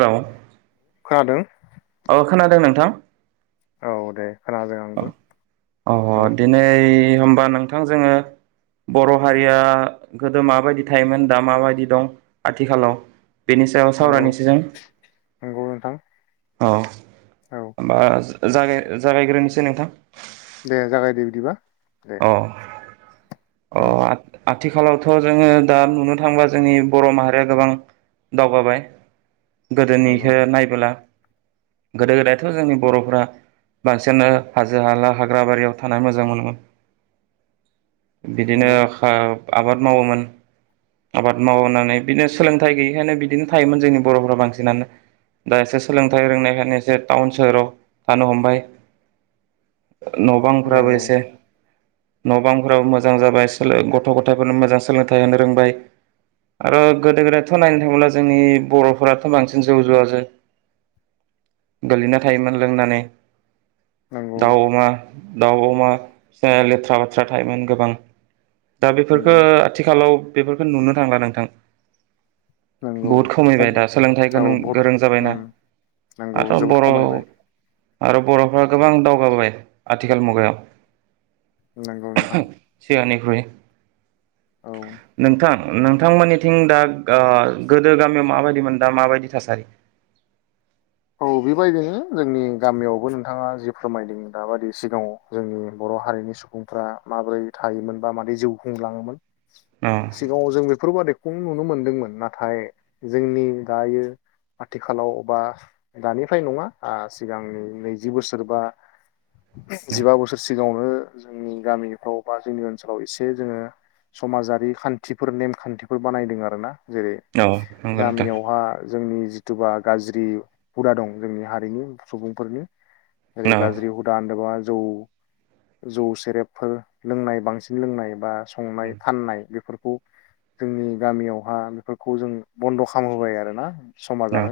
Hello खानादों औ खोनादों नोंथां औ दे। खोनादों आंबो अ औ दिनै होमबा नोंथां जोङो बर' हारिया गोदो माबायदि थायोमोन दा माबायदि दं आथिखालाव बेनि सायाव नंगौ सावरायनोसै जों नंगौ नोंथां औ औ होमबा जागा जागायग्रोनो नोंथां दे जागाय दे बिदिबा दे अ औ [unintelligible] आथिखालावथ' जोङो दा नुनो थांबा जोंनि बर' माहारिया गोबां दावगाबाय नंगौ गोदोनिखौ नायबोला गोदो गोदायथ' जोंनि बर'फ्रा बांसिनानो हाजो हाला हाग्रा बारियाव थानाय मोजां मोनोमोन बिदिनो नंगौ खा आबाद मावोमोन आबाद मावनानै बिदिनो सोलोंथाइ गैयिखायनो बिदिनो थायोमोन जोंनि बर'फोरा बांसिनानो दा एसे सोलोंथाइ रोंनायखायनो एसे टाउन सोहोराव थानो हमबाय न' बांफ्राबो नंगौ एसे न' बांफोराबो मोजां जाबाय गथ' गथायफोरनो मोजां सोलोंथाइ होनो रोंबाय आरो गोदो गोदायथ' नायनो थाङोब्ला जोंनि बर'फोराथ' बांसिन जौ जुवाजो गोलैना थायोमोन लोंनानै नंगौ दाउ अमा दउ'अमा जाया लेथ्रा फेथ्रा थायोमोन गोबां दा नंगौ बेफोरफोरखौ आथिखालाव बेफोरखौ नुनो थांला नोंथां नंगौ बहुद खम खमायबाय दा सोलोंथाइ औ गों बहुद गोरों उम जाबायना नंगौ आरो जोबोद बर' खमायबाय आरो बर'फ्रा गोबां दावगाबाय आथिखाल मुगायाव नंगौ नोंथां [unintelligible] औ नोंथां नोंथांमोननि थिं दा ओ गोदो गामियाव माबायदि मोन दा माबायदि थासारि औ बेबायदिनो जोंनि गामियावबो नोंथाङा जि फोरमायदों दाबायदि सिगाङाव जोंनि बर' हारिनि सुबुंफ्रा माबोरै थायोमोन बा मारै जिउ खुंलाङोमोन अ सिगाङाव जों बेफोरबादि खौ नुनो मोनदोंमोन नाथाय जोंनि दायो आथिखालाव बा दानिफ्राय नङा ओ सिगांनि नैजि बोसोरबा जिबा बोसोरसिम सिगाङावनो जोंनि गामिफ्राव बा जोंनि ओनसोलाव एसे जोङो समाजारि खान्थिफोर नेम खान्थिफोर बानायदों आरो ना जेरै अ नंगौ नोंथां गामियावहा जोंनि जिथुबा गाज्रि हुदा दं जोंनि हारिनि सुबुंफोरनि जेरै औ गाज्रि जेने'बा जौ जौ सेरेबफोर लोंनाय बांसिन लोंनाय बा संनाय फाननाय बेफोरखौ जोंनि गामियावहा बेफोरखौ जों बन्द' खालामहोबाय आरो ना औ समाजानो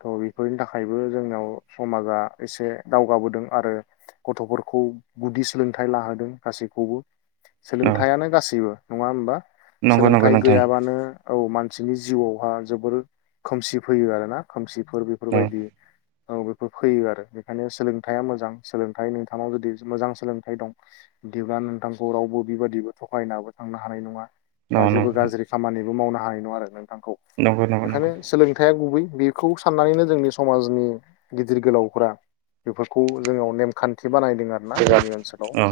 थ' बे फोरनि थाखायबो जोंनाव समाजा एसे दावगाबोदों आरो गथ'फोरखौ गुदि सोलोंथाइ लाहोदों गासैखौबो औ सोलोंथाइानो गासैबो नङा होमबा नंगौ नंगौ सोलोंथाइ नोंथां गैयाबानो औ मानसि जोंनि जिउआवहा जोबोर खोमसि फैयो आरोना खोमसिफोर औ बेफोरबायदि औ बे फोर फैयो आरो बेखायनो सोलोंथाइया मोजां सोलोंथाइ नोंथांनाव जुदि मोजां सोलोंथाइ दं बिदिब्ला नोंथांखौ रावबो बेबादिबो थगायनाबो थांनो हानाय नङा औ बा नंगौ जेबो गाज्रि खामानिबो मावना [unintelligible] बिथांखौ नंगौ नंगौ ओंखायनो सोलोंथाइआ गुबै बेखौ साननानैनो नों जोंनि समाजनि गिदिर गोलावफोरा बेफोरखौ जोंनाव नेमखान्थि बानाय फैदों आरोना जोंनि ओनसोलाव औ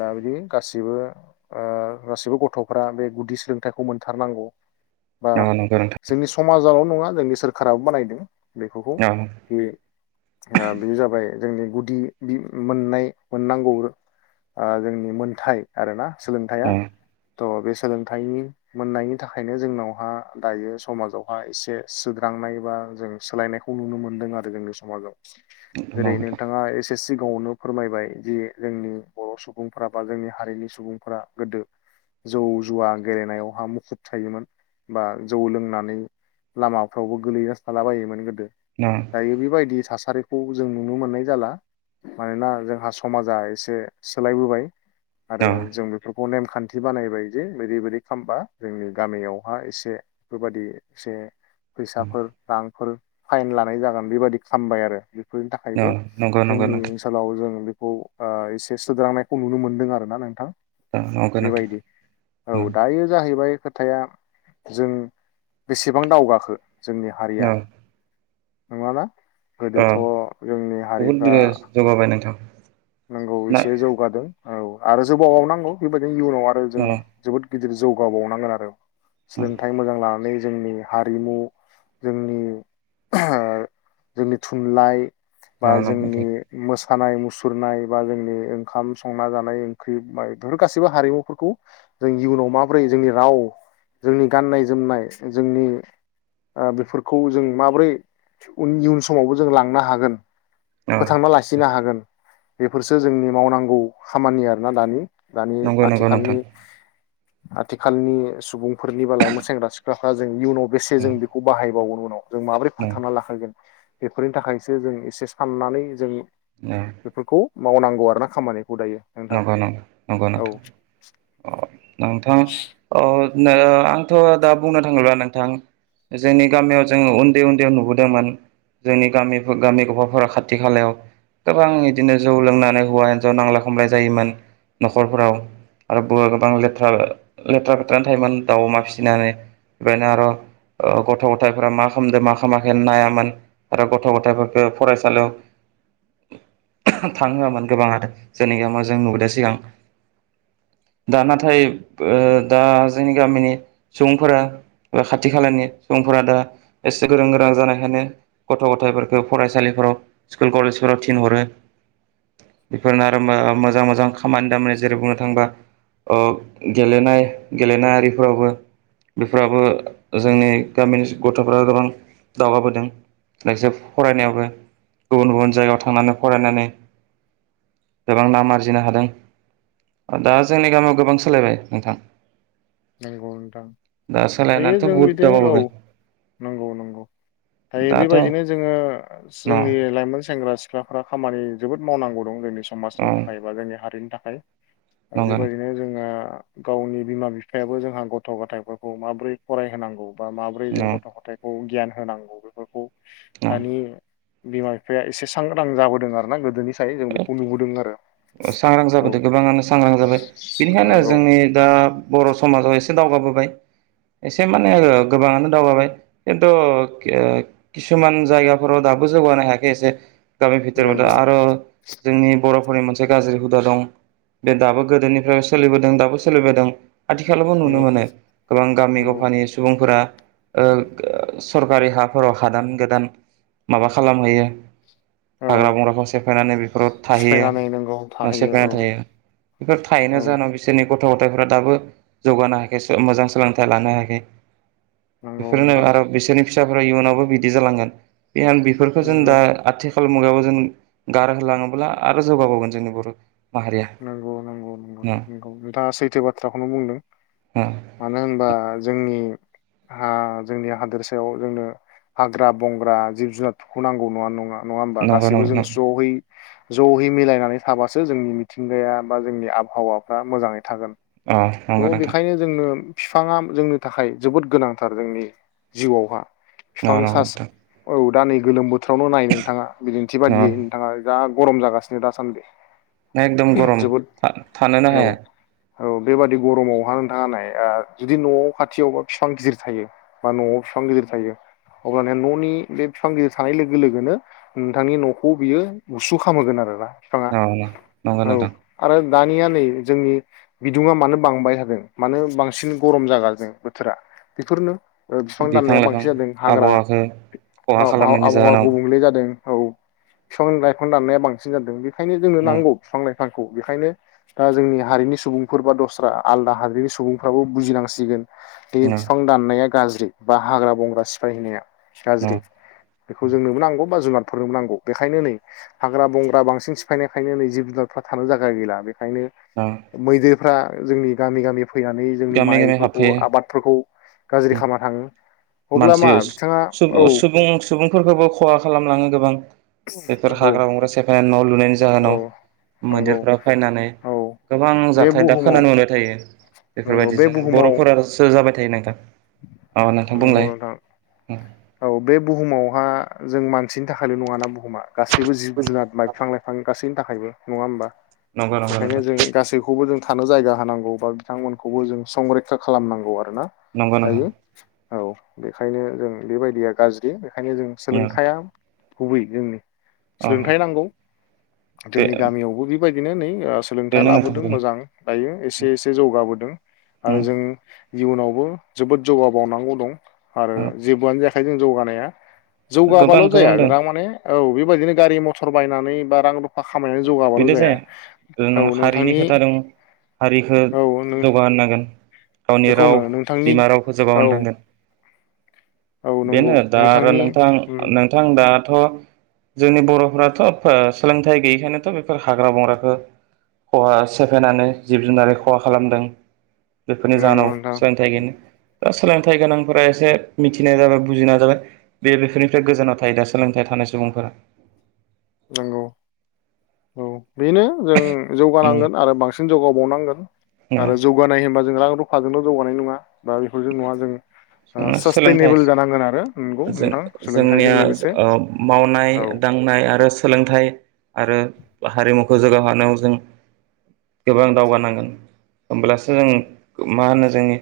दा बिदि गासिबो ओ गासिबो गथ'फ्रा बे गुदि सोलोंथाइखौ मोनथारनांगौ बा नंगौ नंगौ नोंथां जोंनि समाजाव नङा जोंनि सोरखाराबो बानायदों बेफोरखौ औ ओ बेयो जाबाय जोंनि गुदि मोननाय मोननांगौ ओ जोंनि मोनथाय आरो ना सोलोंथाया नंगौ थ' बे सोलोंथाइनि मोननायनि थाखायनो जोंनावहा दायो समाजावहा एसे सुद्रांनाय बा जों सोलायनायखौ नुनो मोनदों आरो जोंनि समाजाव। ओेरै नोंथाङा एसे एसे सिगाङावनो फोरमायबाय जे जोंनि बर' सुबुंफोरा बा जोंनि हारिनि सुबुंफोरा गोदो जौ जुवा गेलेनायावहा मुखुब थायोमोन बा जौ लोंनानै लामाफ्रावबो गोलैना थालाबायायोमोन। गोदो दायो बेबायदि थासारि खौ जों नुनो मोननाय जाला मानोना जोंहा समाजा एसे सोलायबोबाय। आरो औ जों बेफोरखौ नेम खान्थि बानायबाय जे बिदिबायदि खालामामबा जोंनि गामियावहा एसे बेफोरबादि एसे फैसाफोर रांफोर फाइन लानाय जागोन बेबायादि खालामबाय आरो। फोरनि थाखायबो औ नंगौ जोंनि नोंथां ओनसोलाव जों खौ एसे सोद्रांनायखौ नुनो मोनदों आर ना नोंथां। औ नंगौ नोंथां बेबायदि औ दायो जाहैबाय खोथाया जों बेसेबां दावगाखो जोंनि हारिया औ औ हमना ला औ गोदोथ' जोंनि बहुद हारिफ्रा जौगाबाय नोंथां नंगौ ना एसे जौगादों औ आरो जौगाबावनांगौ बेबायदिनो इयुनाव आरो जों औ जोबोद गिदिर जौगाबावनांगोन आरो औ सोलोंथाइ मोजां लानानै जोंनि हारिमु जोंनि जोंनि थुनलाइ बा औ नंगौ जोंनि नोंथां मोसौ मोसानाय मुसुरनाय बा जोंनि ओंखाम संना जानाय ओंख्रि बेफोर गासैबो हारिमुफोरखौ जों इयुनाव माबोरै जोंनि राव जोंनि गाननाय जोमनाय जोंनि ओ बेफोरखौ जों माबोरै इयुन समावबो जों लांनो हागोन औ फोथांना लाखिनो हागोन बेफोरसो जोंनि मावनांगौ खामानि आरोना दानि। दानि नंगौ नंगौ नोंथां आथिखालनि आथिखालनि सुबुंफोरनि बा लाइमोन सेंग्रा सिख्लाफ्रा जों इयुनाव बेसे औ जों बेखौ बाहायबावनो जों माबोरै औ फोथांना लाखिगोन बेफोरनि थाखायसो जों एसे साननानै जों बेफोरखौ मावनांगौ आर ना खामानि। नंगो नों नंगौ नोंथां अ नोंथां अ नो आंथ' दा बुंनो थाङोब्ला नोंथां जोंनि गामियाव जों उन्दै उन्दैयाव नुबोदोंमोन मान जोंनि गामि गामि गफाफोरा खाथि खालायाव गोबां बिदिनो जौ लोंनानै हौवा हिनजाव नांलाय ख खमलाय जायोमोन न'खरफोराव आरो ब गोबां लेथ्रा लेथ्रा फेथ्रनानै खमलाय जायोमोन न'खरफोराव आरो बोर गोबां लेथ्रा लेथ्रा फेथ्रानो थायोमोन दाउ अमा फिसिनानै बेनो आरो गथ' गथायफोरा मा खालामदों मा खामाखै नायामोन आरो गथ' गथाइफोरखौ फरायसालियाव थांहोआमोन गोबां आनो जोंनि गामियाव जों नुबोदो सिगां दा नाथाय ओ दा जोंनि गामिनि सुबुंफोरा बा खाथि खालानि सुबुंफोरा दा एसे गोरों गोरों जानायखायनो गथ' गथायफोरखौ फरायसालिफोराव स्कुल कलेजफोराव थिनहरो बेफोरनो आ मोजां मोजां खामानि दामानि जेरै बुंनो थाङोबा ओ गेलेनाय गेलेनाआरिफोरावबो बेफोरावबो जोंनि गामिनि गथ'फोरा गोबां दावगाबोदों जायखिजोब फरायनायावो गुबुन गुबुन जायगायाव थांनानै फरायनानै गोबां नाम आरजिनो हादों दा जोंनि गामियाव गोबां सोलायबाय नोंथां नंगौ नोंथां दा दायो सोलायनानैथ' जों बुहुद बिदि औ दावगाबोबाय नंगौ नंगौ दायो दाथ' बेबायदिनो जोङो न जोंनि लाइमोन सेंग्रा सिख ख्लाफ्रा खामानि जोबोद मावनांगौ दं जोंनि औ समाजनि थाखाय बा जोंनि हारिनि था आरो आरो नंगौ बेबायदिनो जोङा गावनि बिमा बिफ फायाबो जोंहा गथ' गथायफोरखौ माबोरै फरायहोनांगौ बा माबोरै जों नोंथां गथ' गथायखौ गियान होनांगौ बेफोरखौ औ दानि बिमा- बिफाया एसे सांग्रां जाबोदों आरो ना गोदोनि साय जों बेखौ नुबोदों आरो सांग्रां औ जाबोदों गोबाङानो सांग्रां जाबाय बेनिखायनो नंगौ जोंनि दा बर' समाजाव एसे दावगाबोबाय एसे माने ओ गोबाङानो दावगाबाय खिन्तु के किसुमान जायगाफोराव दाबो जौगानो हायाखै एसे गामि भितोराव दा नंगौ आरो जोंनि बर'फोरनि मोनस से गाज्रि हुदा दं बे दाबो गोदोनिफ्राय सोलिबोदों दाबो सोलिबोदों आथिखालावबो नुनो नंगौ मोनो गोबां गामि नंगौ गफानि सुबुंफोरा ओ ओ सरकारि हाफोराव हादान गोदान माबा खालामहैयो औ हाग्रा बंग्राखौ सेफायनानै बेफोराव थाहैयो सिफायनानै नंगौ ओ थाहैयो औ सेफायना थायो बेफोर थायोना औ जाहोनाव बिसोरनि गथ' गथायफोरा दाबो जौगानो हायाखै सो मोजां सोलोंथाइ लानो हायाखै नंगौ बेफोरनो नोंथां आरो बिसोरनि फिस साफोरा इयुनावबो बिदि जालांगोन [unintelligible] बेफोरखो जों दा नंगौ आथिख खाल मुगायावबो जों गारहोलाङोब्ला आरो जौगाबावगोन जोंनि बर' माहारिया नंगौ नंगौ नंगौ उम नंगौ नोंथाङा सैथो बाथ्राखौनो बुंदों उम मानो होनबा जोंनि हा जोंनि हादोरसायाव जोंनो हाग्रा बंग्रा जिब जुनारफोरखौ नांगौ नङा नङा नङा होमबा नंगौ गासैबो जों नंगौ स'यै जहै मिलायनानै थाबासो जोंनि मि थिंगाया बा जोंनि आबहावाफ्रा मोजांङै थागोन। अ नंगौ नोंथां फिफांङा जोंनो थाखाय जोबोद गोनांथार जोंनि जिउआवहा नंगौ फिफां नंगौ सास नोंथां औ दा नै गोलोम बोथ थोरावनोल' नाय नोंथांङा बिदिन्थि बादियै अ नोंथाङा जा गरम जागासिनो दासान्दि एकदम गरम जोबोद था थानोनो औ हाया औ बेबादि गरमावहा नोंथांङा नाय आ जुदि न'आव खाथियावबा फिफां गिदिर थायो बा न'आव फिफां गिदिर थायो अब्लाना न'नि बे फिफां गिदिर थानाय लोगो लोगोनो नोंथांनि न'खौ बियो गुसु खामहोगोन आरोना। बिफाङा औ नंगौ औ नोंथां। आरो दानिया नै जोंनि बिदुङा मानो बांबाय थादों मानो बांसिन गरम जागाजों बोथोरा बेफोरनो फिफां दाननाया बिफां लाइफां बांसिन जादों हाग्रा आबहावाखौ अ खहा आ खालामनायनि आबहावा जाहोनाव गुबुंले जादों। औ फिफां लाइफां दाननाया बांसिन जादों बे खायनो जोंनो उम नांगौ। बिफां-लाइफांखौ बेखायनो ओ जोंनि हारिनि सुबुंफोर बा दस्रा आलादा हारिनि सुबुंफ्राबो बुजिनांसिगोन। बे उम बिफां दाननाया गाज्रि बा हाग्रा बंग्रा सिफायहैनाया उम गाज्रि बेखौ जोंनोबो नांगौ बा जुनार फोरनोबो नांगौ बेखायनो नै हाग्रा बंग्रा बांसिन सिफायनायखायनो नै जिब फ्रा था थानो जागा गैला बे खायनो उम मैदेर फोरा जोंनि गामि गामि फैनानै जोंनि गामि गामि माइफोरखौ हाबफैयो आबादफोरखौ गाज्रि खालामना थांङो। मानसि सु सुबुं सुबुंफोरखौबो खहा खालामलांङो गोबां। बेफोर नंगौ हाग्रा बंग्रा सेफायनानै न' लु लुनायनि औ जाहोनाव नंगौ मैदेरफ्रा फायनानै औ गोबां बे जाथाय दा बुहुमाव खोनानो मोनबाय थायो। नंगौ बे बेफोरबायदिजों बुहुमाव बर'फोरानो सो जाबाय थायो नोंथां औ नों नंगौ नोंथां औ बे बुहुमावहा जों मान सिनि थाखायल' नंङाना बुहुमा गासैबो जिब जुनार मायफां लाइफां गासैब बिनि थाखायबो नङा होमबा? नंगौ नंगौ बेखायनो नोंथां जों गासैखौबो जों थानो जायगा होनांगौ बा बिथांमोनखौबो जों संरैखा खालामनांगौ आरो ना। नंगौ नंगौ। औ बेखायनो जों बेबायदिया गाज्रि ओंखायनो जों सोलोंथाया गुबै जोंनि अ सोलोंथाइ नांगौ बे जोंनि गामियावबो बि बेबायदिनो नै ओ सोलोंथाइ बेनो नोंथां लाबोदों बेनो मोजां दायो एसे एसे जौगाबोदों आरो उम जों इउनावबो जोबोद जौगा बावनांगौ दं। आरो औ जेबोआनो जाया खै जों जौगानाया गोबां जौगाबाल' जाया गोबां दं [unintelligible] माने औ बेबायदिनो गारि मथर बायनानै बा रांल' बेदि जाया ओ औ नों हारिनि नोंथांनि खोथा दं हारिखो औ नों जौगाहोनांगोन। गावनि बेखौनो राव नोंथांनि बिमा रावखौ जौगा औ होननांगोन। औ नंगौ बेनो दा आरो नोंथांनि नोंथां उम नोंथां दा अ जोंनि बर'फ्राथ' ओ सोलोंथाइ गै यिखायनोथ' बेफोर हाग्रा बंग्राखो खहा सेफायनानै जिब जुनार खहा खालामदों। बेफोरनि नंगौ जाहोनाव नोंथां सोलोंथाइ गैयिनि दा सोलोंथाइ गोनांफोरा एसे मिथिनाय जाबाय बुजिनाय जाबाय बे बेफोरनिफ्राय गोजानाव थायो दा सोलोंथाइ थानाय सुबुंफोरा। नोंगौ। औ बेनो जों जौगानांगोन आरो बांसिन जौगाबावनांगोन आरो नंगौ जौगानाय होनबा जों रां रु फाजोंल' जौगानाय नङा बा बेफोरजों नङा जों ओ सोलोंथाइ सासटेनेबोल जानांगोन आरो नंगौ जों नोंथां जोंनिया सोलोंथाइजों लोगोसे ओ मावनाय औ दांनाय आरो सोलोंथाइ आरो हारिमुखौ जौगाहोनाव जों गोबां दावगानांगोन होमब्लासो जों मा होनो जोंनि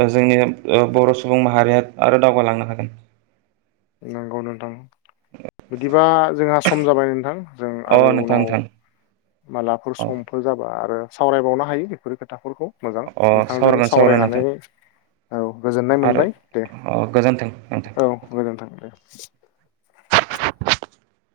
ओ जोंनि ओ बर' सुबुं माहारिया आरो दावगालांनो हागोन। नंगौ नोंथां बिदिबा जोंहा सम जाबाय नोंथां। जों अ आरो नोंथां उनाव नोंथां मालाफोर अ समफोर जाबा आरो सावरायबावनो हायो बेफोर खोथाफोरखौ मोजां अ नोंथांजों सावरायगोन सावरायगोन सावरायनानै नोंथां औ गोजोननाय आरो मोनबाय दे अ गोजोन्थों औ नोंथां दे